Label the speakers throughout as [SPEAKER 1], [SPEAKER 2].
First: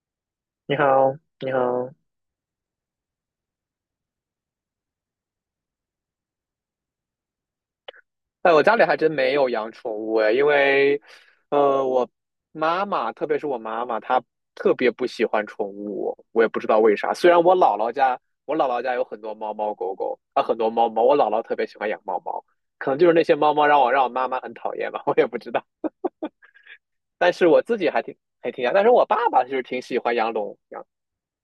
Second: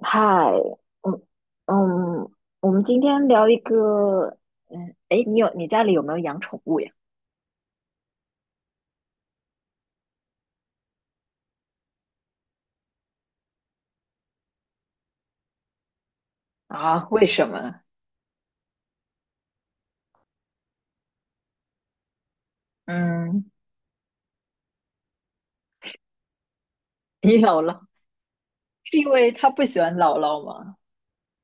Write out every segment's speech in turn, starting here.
[SPEAKER 1] 嗨，
[SPEAKER 2] 你好。
[SPEAKER 1] 嗯
[SPEAKER 2] 你好。
[SPEAKER 1] 嗯，我们今天聊一个，诶，你家里有没有养宠物呀？
[SPEAKER 2] 哎，我家里还真没有养宠物哎，因为，我妈妈，特别是我妈妈，她特别不喜欢宠物，我也不知道为
[SPEAKER 1] 啊，
[SPEAKER 2] 啥。
[SPEAKER 1] 为
[SPEAKER 2] 虽然
[SPEAKER 1] 什
[SPEAKER 2] 我姥
[SPEAKER 1] 么？
[SPEAKER 2] 姥家，我姥姥家有很多猫猫狗狗，啊，很多猫猫，我姥姥特别喜欢养猫猫，可能就是那些
[SPEAKER 1] 嗯，
[SPEAKER 2] 猫猫让我让妈妈很讨厌吧，我也不知道。
[SPEAKER 1] 你
[SPEAKER 2] 但是我
[SPEAKER 1] 姥
[SPEAKER 2] 自
[SPEAKER 1] 姥
[SPEAKER 2] 己还挺还挺养，但是
[SPEAKER 1] 是
[SPEAKER 2] 我
[SPEAKER 1] 因
[SPEAKER 2] 爸
[SPEAKER 1] 为
[SPEAKER 2] 爸
[SPEAKER 1] 他
[SPEAKER 2] 就是
[SPEAKER 1] 不喜
[SPEAKER 2] 挺
[SPEAKER 1] 欢
[SPEAKER 2] 喜欢
[SPEAKER 1] 姥
[SPEAKER 2] 养
[SPEAKER 1] 姥
[SPEAKER 2] 龙，
[SPEAKER 1] 吗？
[SPEAKER 2] 养。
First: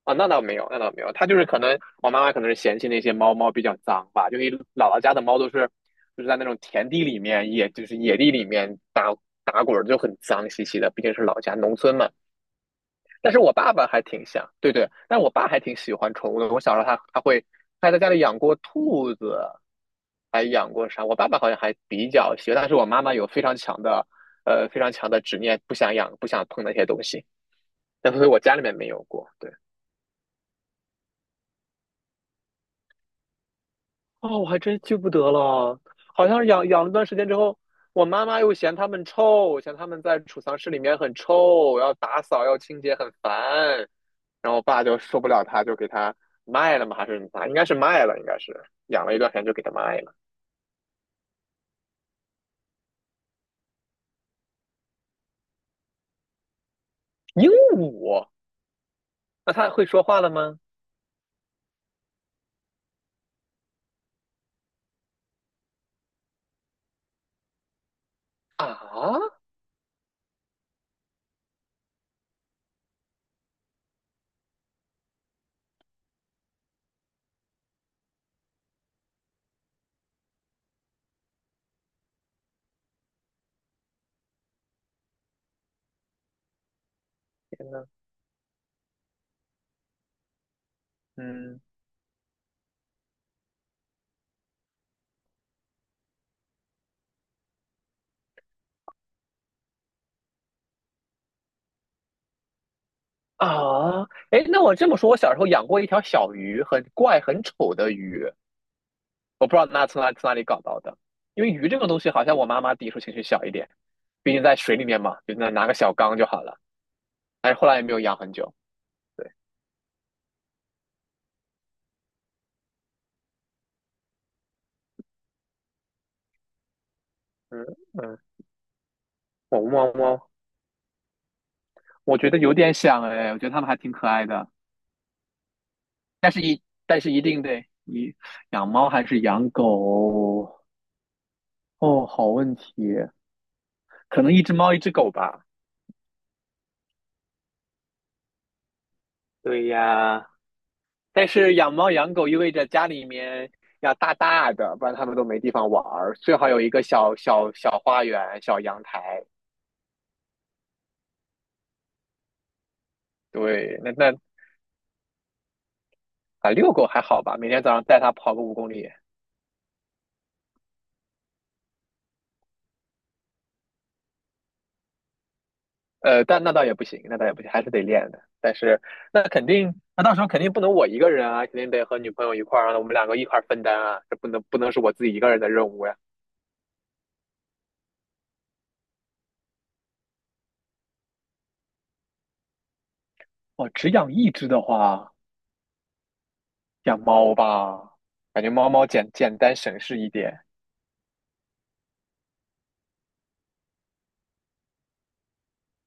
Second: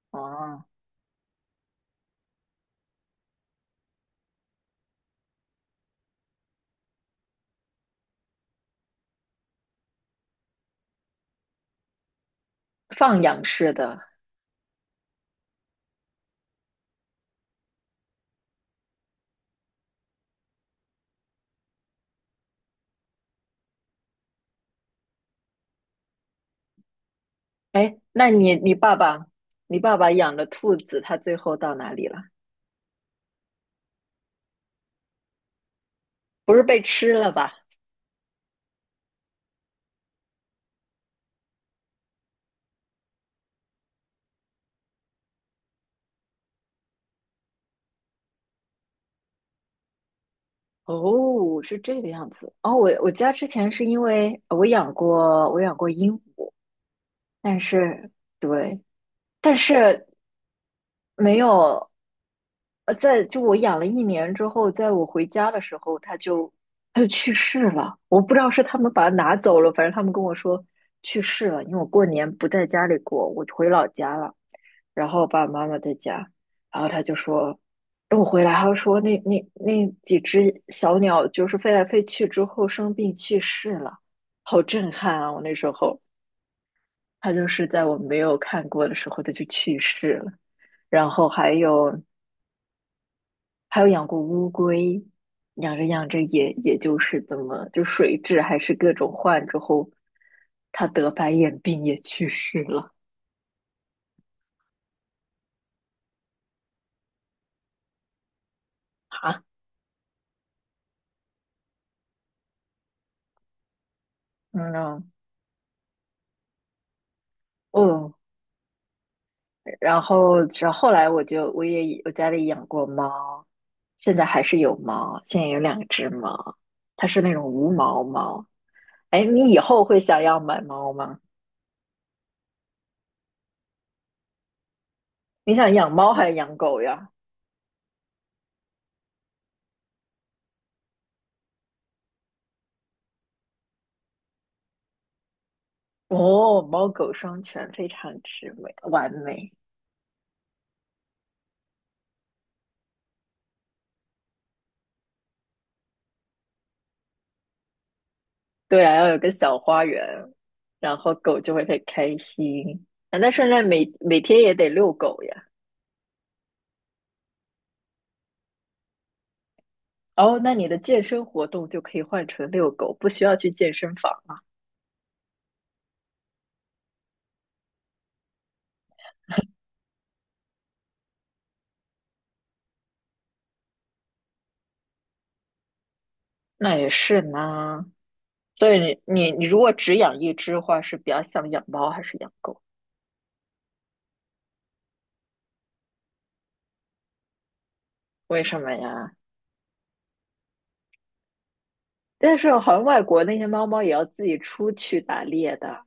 [SPEAKER 2] 啊，那倒没
[SPEAKER 1] 哦，
[SPEAKER 2] 有，那倒没有，它就是可能我妈妈可能是嫌弃那些猫猫比较脏吧，就因为姥姥家的猫都是就是在那种田地里面，也就是野地里面打滚儿，就很脏兮兮的，毕竟是老家农村嘛。
[SPEAKER 1] 放
[SPEAKER 2] 但是
[SPEAKER 1] 养
[SPEAKER 2] 我爸
[SPEAKER 1] 式
[SPEAKER 2] 爸
[SPEAKER 1] 的。
[SPEAKER 2] 还挺像，对对，但我爸还挺喜欢宠物的。我小时候他会他在家里养过兔子，还养过啥？我爸爸好像还比较喜欢，但是我妈妈有非常强的非常强的执念，不想养不想碰那些东西，
[SPEAKER 1] 哎，
[SPEAKER 2] 但所以
[SPEAKER 1] 那
[SPEAKER 2] 我家
[SPEAKER 1] 你
[SPEAKER 2] 里
[SPEAKER 1] 你
[SPEAKER 2] 面没
[SPEAKER 1] 爸
[SPEAKER 2] 有
[SPEAKER 1] 爸，
[SPEAKER 2] 过。对。
[SPEAKER 1] 你爸爸养的兔子，它最后到哪里了？
[SPEAKER 2] 哦，我还真记不得了，好像是
[SPEAKER 1] 不是被
[SPEAKER 2] 养了段
[SPEAKER 1] 吃
[SPEAKER 2] 时间
[SPEAKER 1] 了
[SPEAKER 2] 之
[SPEAKER 1] 吧？
[SPEAKER 2] 后，我妈妈又嫌它们臭，嫌它们在储藏室里面很臭，要打扫要清洁很烦，然后我爸就受不了它，就给它卖了嘛，还是啥？应该是卖了，应该是养了一段时间就给它卖了。
[SPEAKER 1] 哦，是这个样子。哦，我家之前是因为我养过鹦鹉，
[SPEAKER 2] 鹦
[SPEAKER 1] 但是，
[SPEAKER 2] 鹉。
[SPEAKER 1] 对。
[SPEAKER 2] 那
[SPEAKER 1] 但
[SPEAKER 2] 它会说
[SPEAKER 1] 是，
[SPEAKER 2] 话了吗？
[SPEAKER 1] 没有。就我养了一年之后，在我回家的时候，它就去世了。我不知道是他们把它拿
[SPEAKER 2] 啊。
[SPEAKER 1] 走了，反正他们跟我说去世了。因为我过年不在家里过，我回老家了，然后爸爸妈妈在家，然后他就说等我回来，他就说那几只小鸟就是飞来飞去之后生病去世了，好震撼啊！我那时候，它就是
[SPEAKER 2] 天
[SPEAKER 1] 在
[SPEAKER 2] 呐。
[SPEAKER 1] 我没有看过的时候，它就去世了。然后
[SPEAKER 2] 嗯。
[SPEAKER 1] 还有养过乌龟，养着养着也就是怎么，就水质还是各种换之后，它得白眼病也去世了
[SPEAKER 2] 啊。哎，那我这么说，我小时候养过一条小鱼，很怪、很丑的鱼，
[SPEAKER 1] 啊。
[SPEAKER 2] 我不知道那从哪从哪里搞到的，因为鱼这个东西好像我妈妈抵触情绪小一点，毕竟在水里面
[SPEAKER 1] 嗯
[SPEAKER 2] 嘛，就那拿个小缸就好了。但是后来也没有
[SPEAKER 1] 嗯，
[SPEAKER 2] 养很久。对。
[SPEAKER 1] 然后后来我就我也我家里养过猫，现在还是有猫，现在有两只猫，它是那种
[SPEAKER 2] 嗯。
[SPEAKER 1] 无毛
[SPEAKER 2] 嗯。
[SPEAKER 1] 猫。哎，你以
[SPEAKER 2] 我
[SPEAKER 1] 后
[SPEAKER 2] 猫
[SPEAKER 1] 会想
[SPEAKER 2] 猫，
[SPEAKER 1] 要买猫吗？
[SPEAKER 2] 我觉得有点想哎，我觉得它们还挺可爱的，
[SPEAKER 1] 你想养猫还
[SPEAKER 2] 但
[SPEAKER 1] 是
[SPEAKER 2] 是
[SPEAKER 1] 养
[SPEAKER 2] 一
[SPEAKER 1] 狗
[SPEAKER 2] 但
[SPEAKER 1] 呀？
[SPEAKER 2] 是一定得你养猫还是养狗。哦，好问题，可能一只猫一只狗吧。
[SPEAKER 1] 哦，猫狗双全，非常之美，完美。
[SPEAKER 2] 对呀，但是养猫养狗意味着家里面要大大的，不然它们都没地方玩儿。最好有一个小小小花园、小阳
[SPEAKER 1] 对啊，要有
[SPEAKER 2] 台。
[SPEAKER 1] 个小花园，然后狗就会很开心。啊，那圣诞
[SPEAKER 2] 对，
[SPEAKER 1] 每
[SPEAKER 2] 那那
[SPEAKER 1] 每天也得遛狗呀。
[SPEAKER 2] 啊，遛狗还好吧？每天早上带它跑个五公里。
[SPEAKER 1] 哦，那你的健身活动就可以换成遛狗，不需要去健身房啊。
[SPEAKER 2] 呃，但那倒也不行，那倒也不行，还是得练的。但是那肯定，那到时候肯定不能我一个人啊，肯定得和女朋友一块儿啊，我们两个一块儿分担啊，这不能不能是我自己一个人的任务呀。
[SPEAKER 1] 那也是呢。所以你如果只养一只的话，是比较想养猫还是养狗？
[SPEAKER 2] 我只养一只的话，养猫吧，
[SPEAKER 1] 为
[SPEAKER 2] 感觉
[SPEAKER 1] 什
[SPEAKER 2] 猫
[SPEAKER 1] 么
[SPEAKER 2] 猫简
[SPEAKER 1] 呀？
[SPEAKER 2] 简单省事一点。
[SPEAKER 1] 但是好像外国那些猫猫也要自己出去打猎的，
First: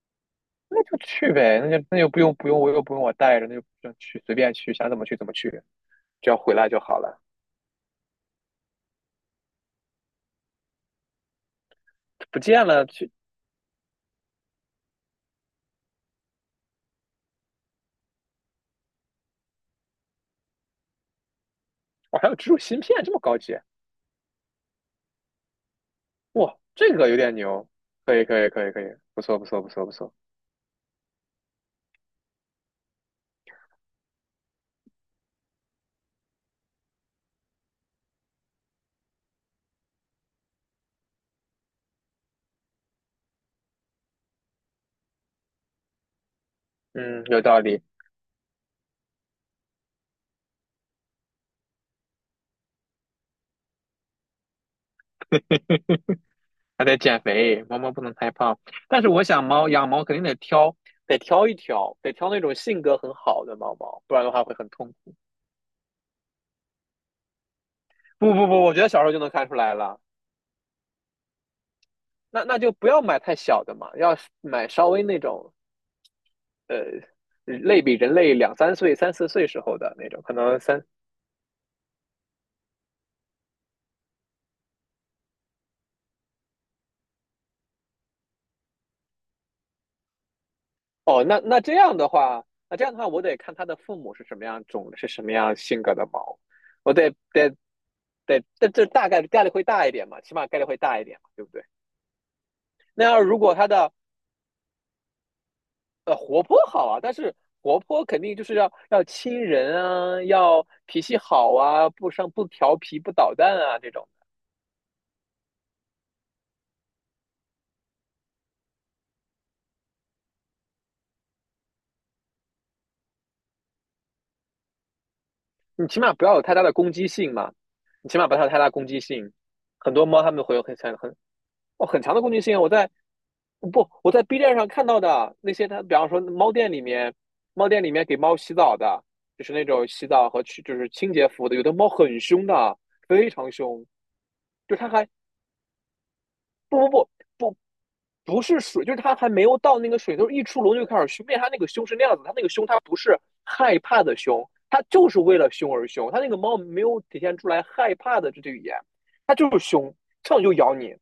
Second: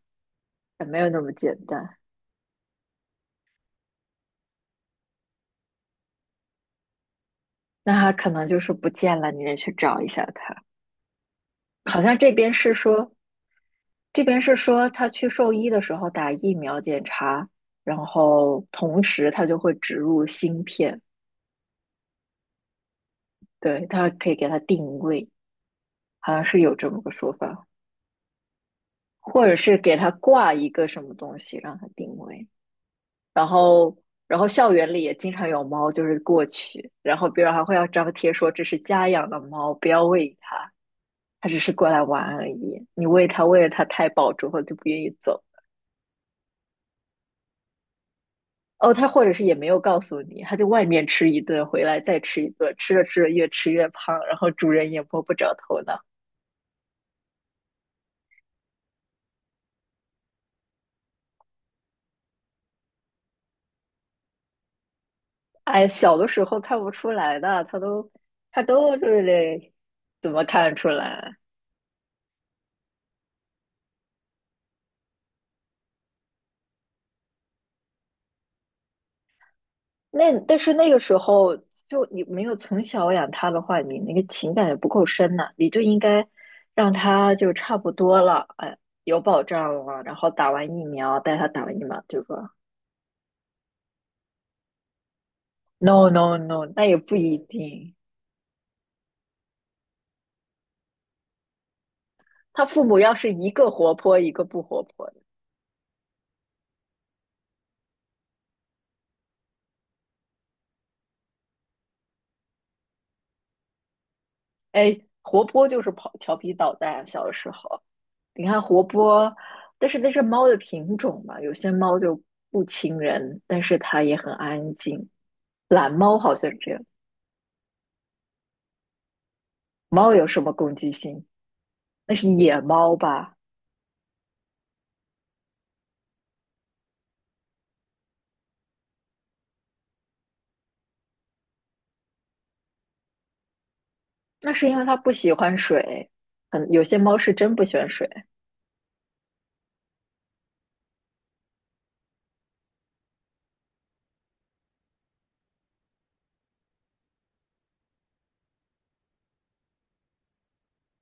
[SPEAKER 2] 那
[SPEAKER 1] 也
[SPEAKER 2] 就
[SPEAKER 1] 没有那么
[SPEAKER 2] 去
[SPEAKER 1] 简
[SPEAKER 2] 呗，那就
[SPEAKER 1] 单。
[SPEAKER 2] 那就不用不用我带着，那就就去随便去，想怎么去怎么去，只要回来就好了。
[SPEAKER 1] 那它可能就是不见了，你得去找一下它。好像
[SPEAKER 2] 不见了，去。
[SPEAKER 1] 这边是说他去兽医的时候打疫苗检查，然后同时他就会植入芯片，
[SPEAKER 2] 我还有植入芯片，这么高级。
[SPEAKER 1] 对，他可以给他定位，好像
[SPEAKER 2] 哇，
[SPEAKER 1] 是有这
[SPEAKER 2] 这
[SPEAKER 1] 么
[SPEAKER 2] 个
[SPEAKER 1] 个
[SPEAKER 2] 有
[SPEAKER 1] 说
[SPEAKER 2] 点
[SPEAKER 1] 法，
[SPEAKER 2] 牛，可以可以可以可以，不错
[SPEAKER 1] 或
[SPEAKER 2] 不
[SPEAKER 1] 者
[SPEAKER 2] 错不
[SPEAKER 1] 是
[SPEAKER 2] 错不
[SPEAKER 1] 给他
[SPEAKER 2] 错。
[SPEAKER 1] 挂一个什么东西让他定位，然后。然后校园里也经常有猫，就是过去，然后别人还会要张贴说这是家养的猫，不要喂它，它只是过来玩而已。你喂它，喂了它太饱之后就不愿意走。
[SPEAKER 2] 嗯，有道理。
[SPEAKER 1] 哦，他或者是也没有告诉你，他在外面吃一顿，回来再吃一顿，吃着吃着越吃越胖，然后主人也摸不着头 脑。
[SPEAKER 2] 还得减肥，猫猫不能太胖。但是我想猫养猫肯定得挑，得挑一挑，得挑那种性格很好的猫猫，不然的话会很痛苦。
[SPEAKER 1] 哎，小的时候看不出来的，他都
[SPEAKER 2] 不不不，
[SPEAKER 1] 他
[SPEAKER 2] 我觉得
[SPEAKER 1] 都
[SPEAKER 2] 小
[SPEAKER 1] 就
[SPEAKER 2] 时候就能看出
[SPEAKER 1] 是
[SPEAKER 2] 来了。
[SPEAKER 1] 怎么看出来？
[SPEAKER 2] 那那就不要买太小的嘛，要买稍微那种呃，类比人类2、3岁、3、4岁时候的那种，可
[SPEAKER 1] 但
[SPEAKER 2] 能
[SPEAKER 1] 是
[SPEAKER 2] 三。
[SPEAKER 1] 那个时候就你没有从小养它的话，你那个情感也不够深呐、你就应该让它就差不多了，哎，有保障了，然后打完疫苗
[SPEAKER 2] 哦，
[SPEAKER 1] 带
[SPEAKER 2] 那
[SPEAKER 1] 它
[SPEAKER 2] 那
[SPEAKER 1] 打
[SPEAKER 2] 这
[SPEAKER 1] 完疫
[SPEAKER 2] 样
[SPEAKER 1] 苗，
[SPEAKER 2] 的
[SPEAKER 1] 就说
[SPEAKER 2] 话，我得看他的父母是什么样种，是什么样性格的
[SPEAKER 1] no no
[SPEAKER 2] 猫，
[SPEAKER 1] no，那
[SPEAKER 2] 我
[SPEAKER 1] 也
[SPEAKER 2] 得
[SPEAKER 1] 不一
[SPEAKER 2] 得
[SPEAKER 1] 定。
[SPEAKER 2] 得，这大概概率会大一点嘛，起码概率会大一点嘛，对不对？
[SPEAKER 1] 他父母
[SPEAKER 2] 那
[SPEAKER 1] 要
[SPEAKER 2] 要
[SPEAKER 1] 是
[SPEAKER 2] 如
[SPEAKER 1] 一
[SPEAKER 2] 果它
[SPEAKER 1] 个
[SPEAKER 2] 的
[SPEAKER 1] 活泼，一个不活泼的，
[SPEAKER 2] 活泼好啊，但是活泼肯定就是要亲人啊，要脾气好啊，不生不调皮不捣蛋啊这种，
[SPEAKER 1] 哎，活泼就是跑调皮捣蛋。小的时候，你看活泼，但是那是猫的品种嘛，有些猫就不亲人，但是它也很安静。
[SPEAKER 2] 你
[SPEAKER 1] 懒
[SPEAKER 2] 起码
[SPEAKER 1] 猫
[SPEAKER 2] 不
[SPEAKER 1] 好
[SPEAKER 2] 要有
[SPEAKER 1] 像
[SPEAKER 2] 太大
[SPEAKER 1] 这
[SPEAKER 2] 的
[SPEAKER 1] 样，
[SPEAKER 2] 攻击性嘛，你起码不要有太大攻击性。很多
[SPEAKER 1] 猫
[SPEAKER 2] 猫
[SPEAKER 1] 有
[SPEAKER 2] 它
[SPEAKER 1] 什
[SPEAKER 2] 们
[SPEAKER 1] 么
[SPEAKER 2] 会有
[SPEAKER 1] 攻击
[SPEAKER 2] 很。
[SPEAKER 1] 性？
[SPEAKER 2] 哦，很
[SPEAKER 1] 那
[SPEAKER 2] 强的
[SPEAKER 1] 是
[SPEAKER 2] 攻击性啊。
[SPEAKER 1] 野猫吧？
[SPEAKER 2] 不，我在 B 站上看到的那些，他比方说猫店里面，猫店里面给猫洗澡的，就是那种洗澡和去就是清洁服务的，有的猫很凶的，非常凶，
[SPEAKER 1] 那是
[SPEAKER 2] 就
[SPEAKER 1] 因
[SPEAKER 2] 是
[SPEAKER 1] 为
[SPEAKER 2] 它
[SPEAKER 1] 它
[SPEAKER 2] 还
[SPEAKER 1] 不喜欢水，有
[SPEAKER 2] 不不
[SPEAKER 1] 些
[SPEAKER 2] 不
[SPEAKER 1] 猫是真
[SPEAKER 2] 不
[SPEAKER 1] 不喜欢水
[SPEAKER 2] 不是水，就是它还没有到那个水，就是一出笼就开始凶，并且它那个凶是那样子，它那个凶它不是害怕的凶，它就是为了凶而凶，它那个猫没有体现出来害怕的这句语言，它就是凶，上来就咬你，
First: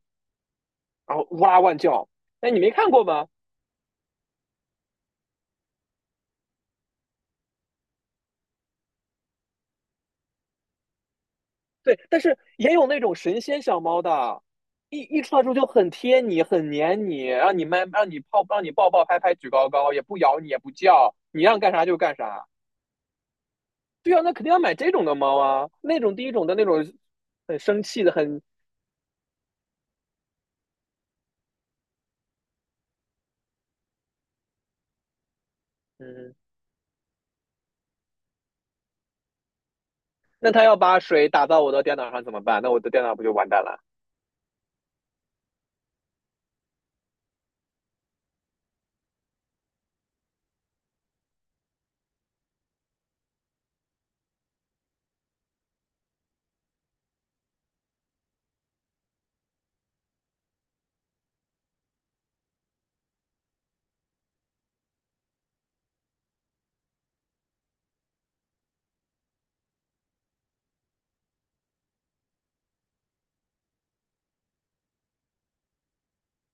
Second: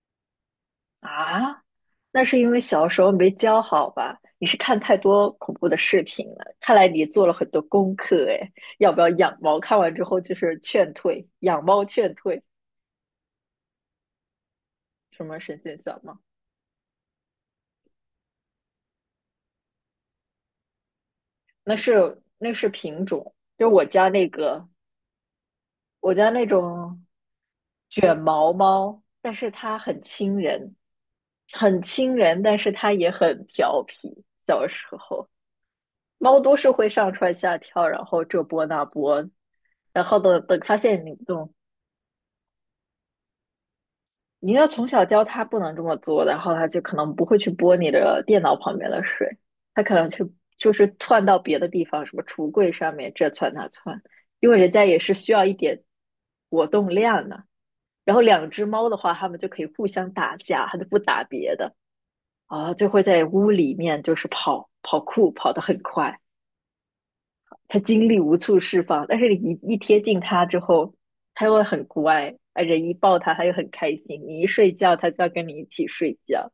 [SPEAKER 2] 然后哇
[SPEAKER 1] 啊。
[SPEAKER 2] 哇叫。
[SPEAKER 1] 那是因
[SPEAKER 2] 哎，
[SPEAKER 1] 为
[SPEAKER 2] 你没
[SPEAKER 1] 小
[SPEAKER 2] 看
[SPEAKER 1] 时
[SPEAKER 2] 过
[SPEAKER 1] 候
[SPEAKER 2] 吗？
[SPEAKER 1] 没教好吧？你是看太多恐怖的视频了，看来你做了很多功课哎。要不要养猫？看完之后就是劝退，养猫
[SPEAKER 2] 对，
[SPEAKER 1] 劝
[SPEAKER 2] 但是
[SPEAKER 1] 退，
[SPEAKER 2] 也有那种神仙小猫的，一一
[SPEAKER 1] 什
[SPEAKER 2] 出
[SPEAKER 1] 么
[SPEAKER 2] 来之后
[SPEAKER 1] 神
[SPEAKER 2] 就
[SPEAKER 1] 仙
[SPEAKER 2] 很
[SPEAKER 1] 小
[SPEAKER 2] 贴
[SPEAKER 1] 猫？
[SPEAKER 2] 你，很黏你，让你们让你抱，让你抱抱拍拍举高高，也不咬你，也不叫，你让干啥就干啥。
[SPEAKER 1] 那是品种，就我家
[SPEAKER 2] 对啊，
[SPEAKER 1] 那
[SPEAKER 2] 那肯定要
[SPEAKER 1] 个，
[SPEAKER 2] 买这种的猫啊，那
[SPEAKER 1] 我
[SPEAKER 2] 种第
[SPEAKER 1] 家
[SPEAKER 2] 一
[SPEAKER 1] 那
[SPEAKER 2] 种的那种
[SPEAKER 1] 种
[SPEAKER 2] 很生气的，
[SPEAKER 1] 卷
[SPEAKER 2] 很。
[SPEAKER 1] 毛猫，但是它很亲人，很亲人，但是它也很调皮。小时候，
[SPEAKER 2] 嗯，
[SPEAKER 1] 猫都是会上蹿下跳，然后这波那波，然后等
[SPEAKER 2] 那
[SPEAKER 1] 等
[SPEAKER 2] 它
[SPEAKER 1] 发
[SPEAKER 2] 要把
[SPEAKER 1] 现你这
[SPEAKER 2] 水打
[SPEAKER 1] 种
[SPEAKER 2] 到我的电脑上怎么办？那我的电脑不就完蛋了？
[SPEAKER 1] 你要从小教他不能这么做，然后他就可能不会去拨你的电脑旁边的水，他可能就是窜到别的地方，什么橱柜上面这窜那窜，因为人家也是需要一点活动量的。然后两只猫的话，它们就可以互相打架，它就不打别的啊，就会在屋里面就是跑跑酷，跑得很快。他精力无处释放，但是你一贴近他之后，他又会很乖，啊，人一抱他又很开心，你一睡觉他就要跟你一起睡觉，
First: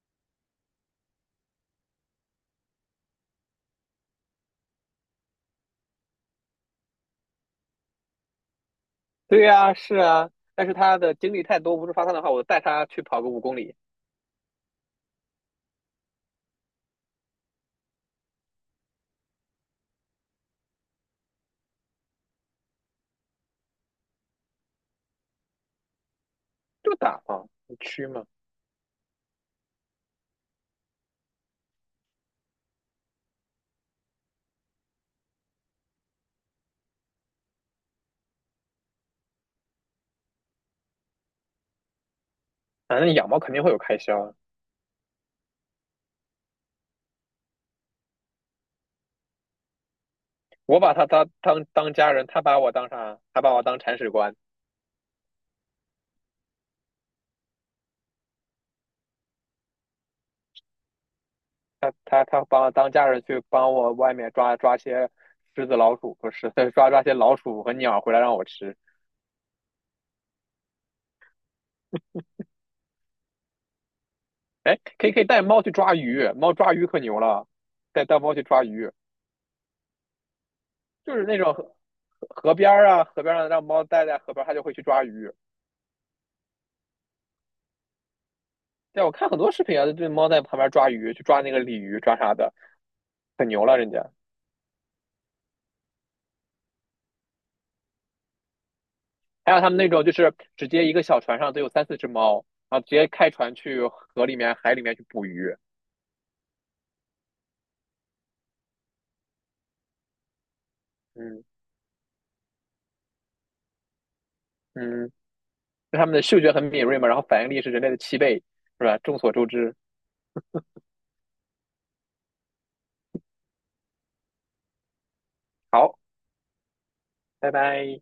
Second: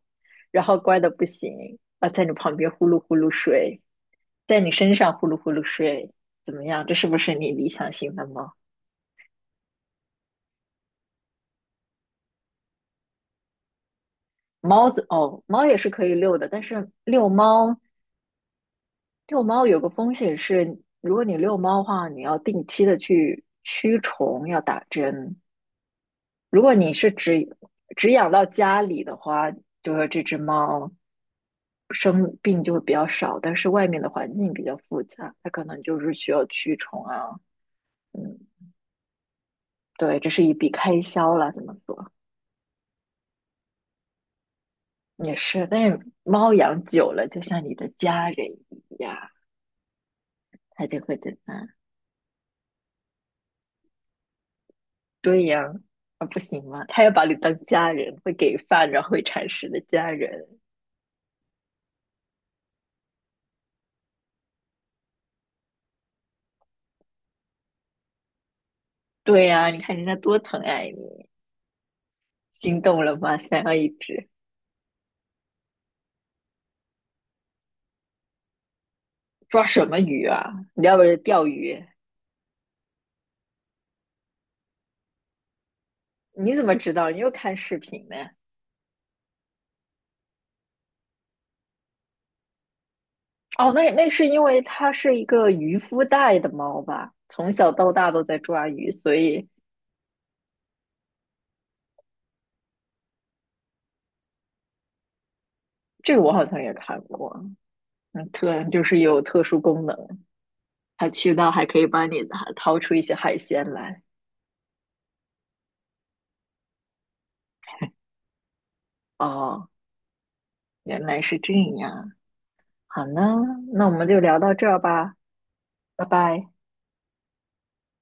[SPEAKER 1] 然后乖的不行啊，在你旁边呼噜呼噜睡，在你身上呼噜呼噜睡，怎么样？这是不是你理想型的猫？
[SPEAKER 2] 对呀，是啊，但是它的精力太多，不是发散的话，我带它去跑个五公里。
[SPEAKER 1] 猫子哦，猫也是可以遛的，但是遛猫有个风险是，如果你遛猫的话，你要定期的去驱虫，要打针。如果你
[SPEAKER 2] 就
[SPEAKER 1] 是
[SPEAKER 2] 打嘛，你去
[SPEAKER 1] 只
[SPEAKER 2] 嘛。
[SPEAKER 1] 养到家里的话，就是这只猫生病就会比较少，但是外面的环境比较复杂，它可能就是需要驱虫啊，嗯，对，这是一笔开销了，怎么说
[SPEAKER 2] 反正养猫肯定会有开销啊。
[SPEAKER 1] 也是。但是猫养久了，就像你的家人一样，
[SPEAKER 2] 我
[SPEAKER 1] 它
[SPEAKER 2] 把
[SPEAKER 1] 就
[SPEAKER 2] 他
[SPEAKER 1] 会
[SPEAKER 2] 当
[SPEAKER 1] 怎么
[SPEAKER 2] 家人，他把我当啥？他把我当铲屎官。
[SPEAKER 1] 对呀、啊，不行吗？它要把你当家人，会给饭，然后会铲屎的家人。
[SPEAKER 2] 他把我当家人去帮我外面抓些狮子、老鼠，不是 抓些老鼠和鸟回来让我吃。
[SPEAKER 1] 对呀、啊你看人家多疼爱你，心动了吗？想要一只。
[SPEAKER 2] 哎，可以可以带猫去抓鱼，猫抓鱼可牛了，带猫去抓鱼，
[SPEAKER 1] 抓什么鱼啊？你要不是
[SPEAKER 2] 就是那
[SPEAKER 1] 钓
[SPEAKER 2] 种河
[SPEAKER 1] 鱼？
[SPEAKER 2] 河边儿啊，河边上让猫待在河边它就会去抓鱼。
[SPEAKER 1] 你怎么知道？你又看视频呢？
[SPEAKER 2] 对，我看很多视频啊，这猫在旁边抓鱼，去抓那个鲤鱼，抓啥的，可牛
[SPEAKER 1] 哦，
[SPEAKER 2] 了人
[SPEAKER 1] 那
[SPEAKER 2] 家。
[SPEAKER 1] 是因为它是一个渔夫带的猫吧？从小到大都在抓鱼，所以
[SPEAKER 2] 还有他们那种就是直接一个小船上都有3、4只猫，然后直接开船去河里面、海里面去捕鱼。
[SPEAKER 1] 这个我好像也看过。嗯，就是有特殊功能，它去
[SPEAKER 2] 嗯。
[SPEAKER 1] 到还可以帮你掏出一些海鲜来。
[SPEAKER 2] 嗯。那他们的嗅觉很敏锐嘛，然后反应力是人类的7倍，是吧？众所周
[SPEAKER 1] 哦，
[SPEAKER 2] 知。
[SPEAKER 1] 原来是这样。好呢，那我们就聊到这儿吧，
[SPEAKER 2] 好，
[SPEAKER 1] 拜拜。
[SPEAKER 2] 拜拜。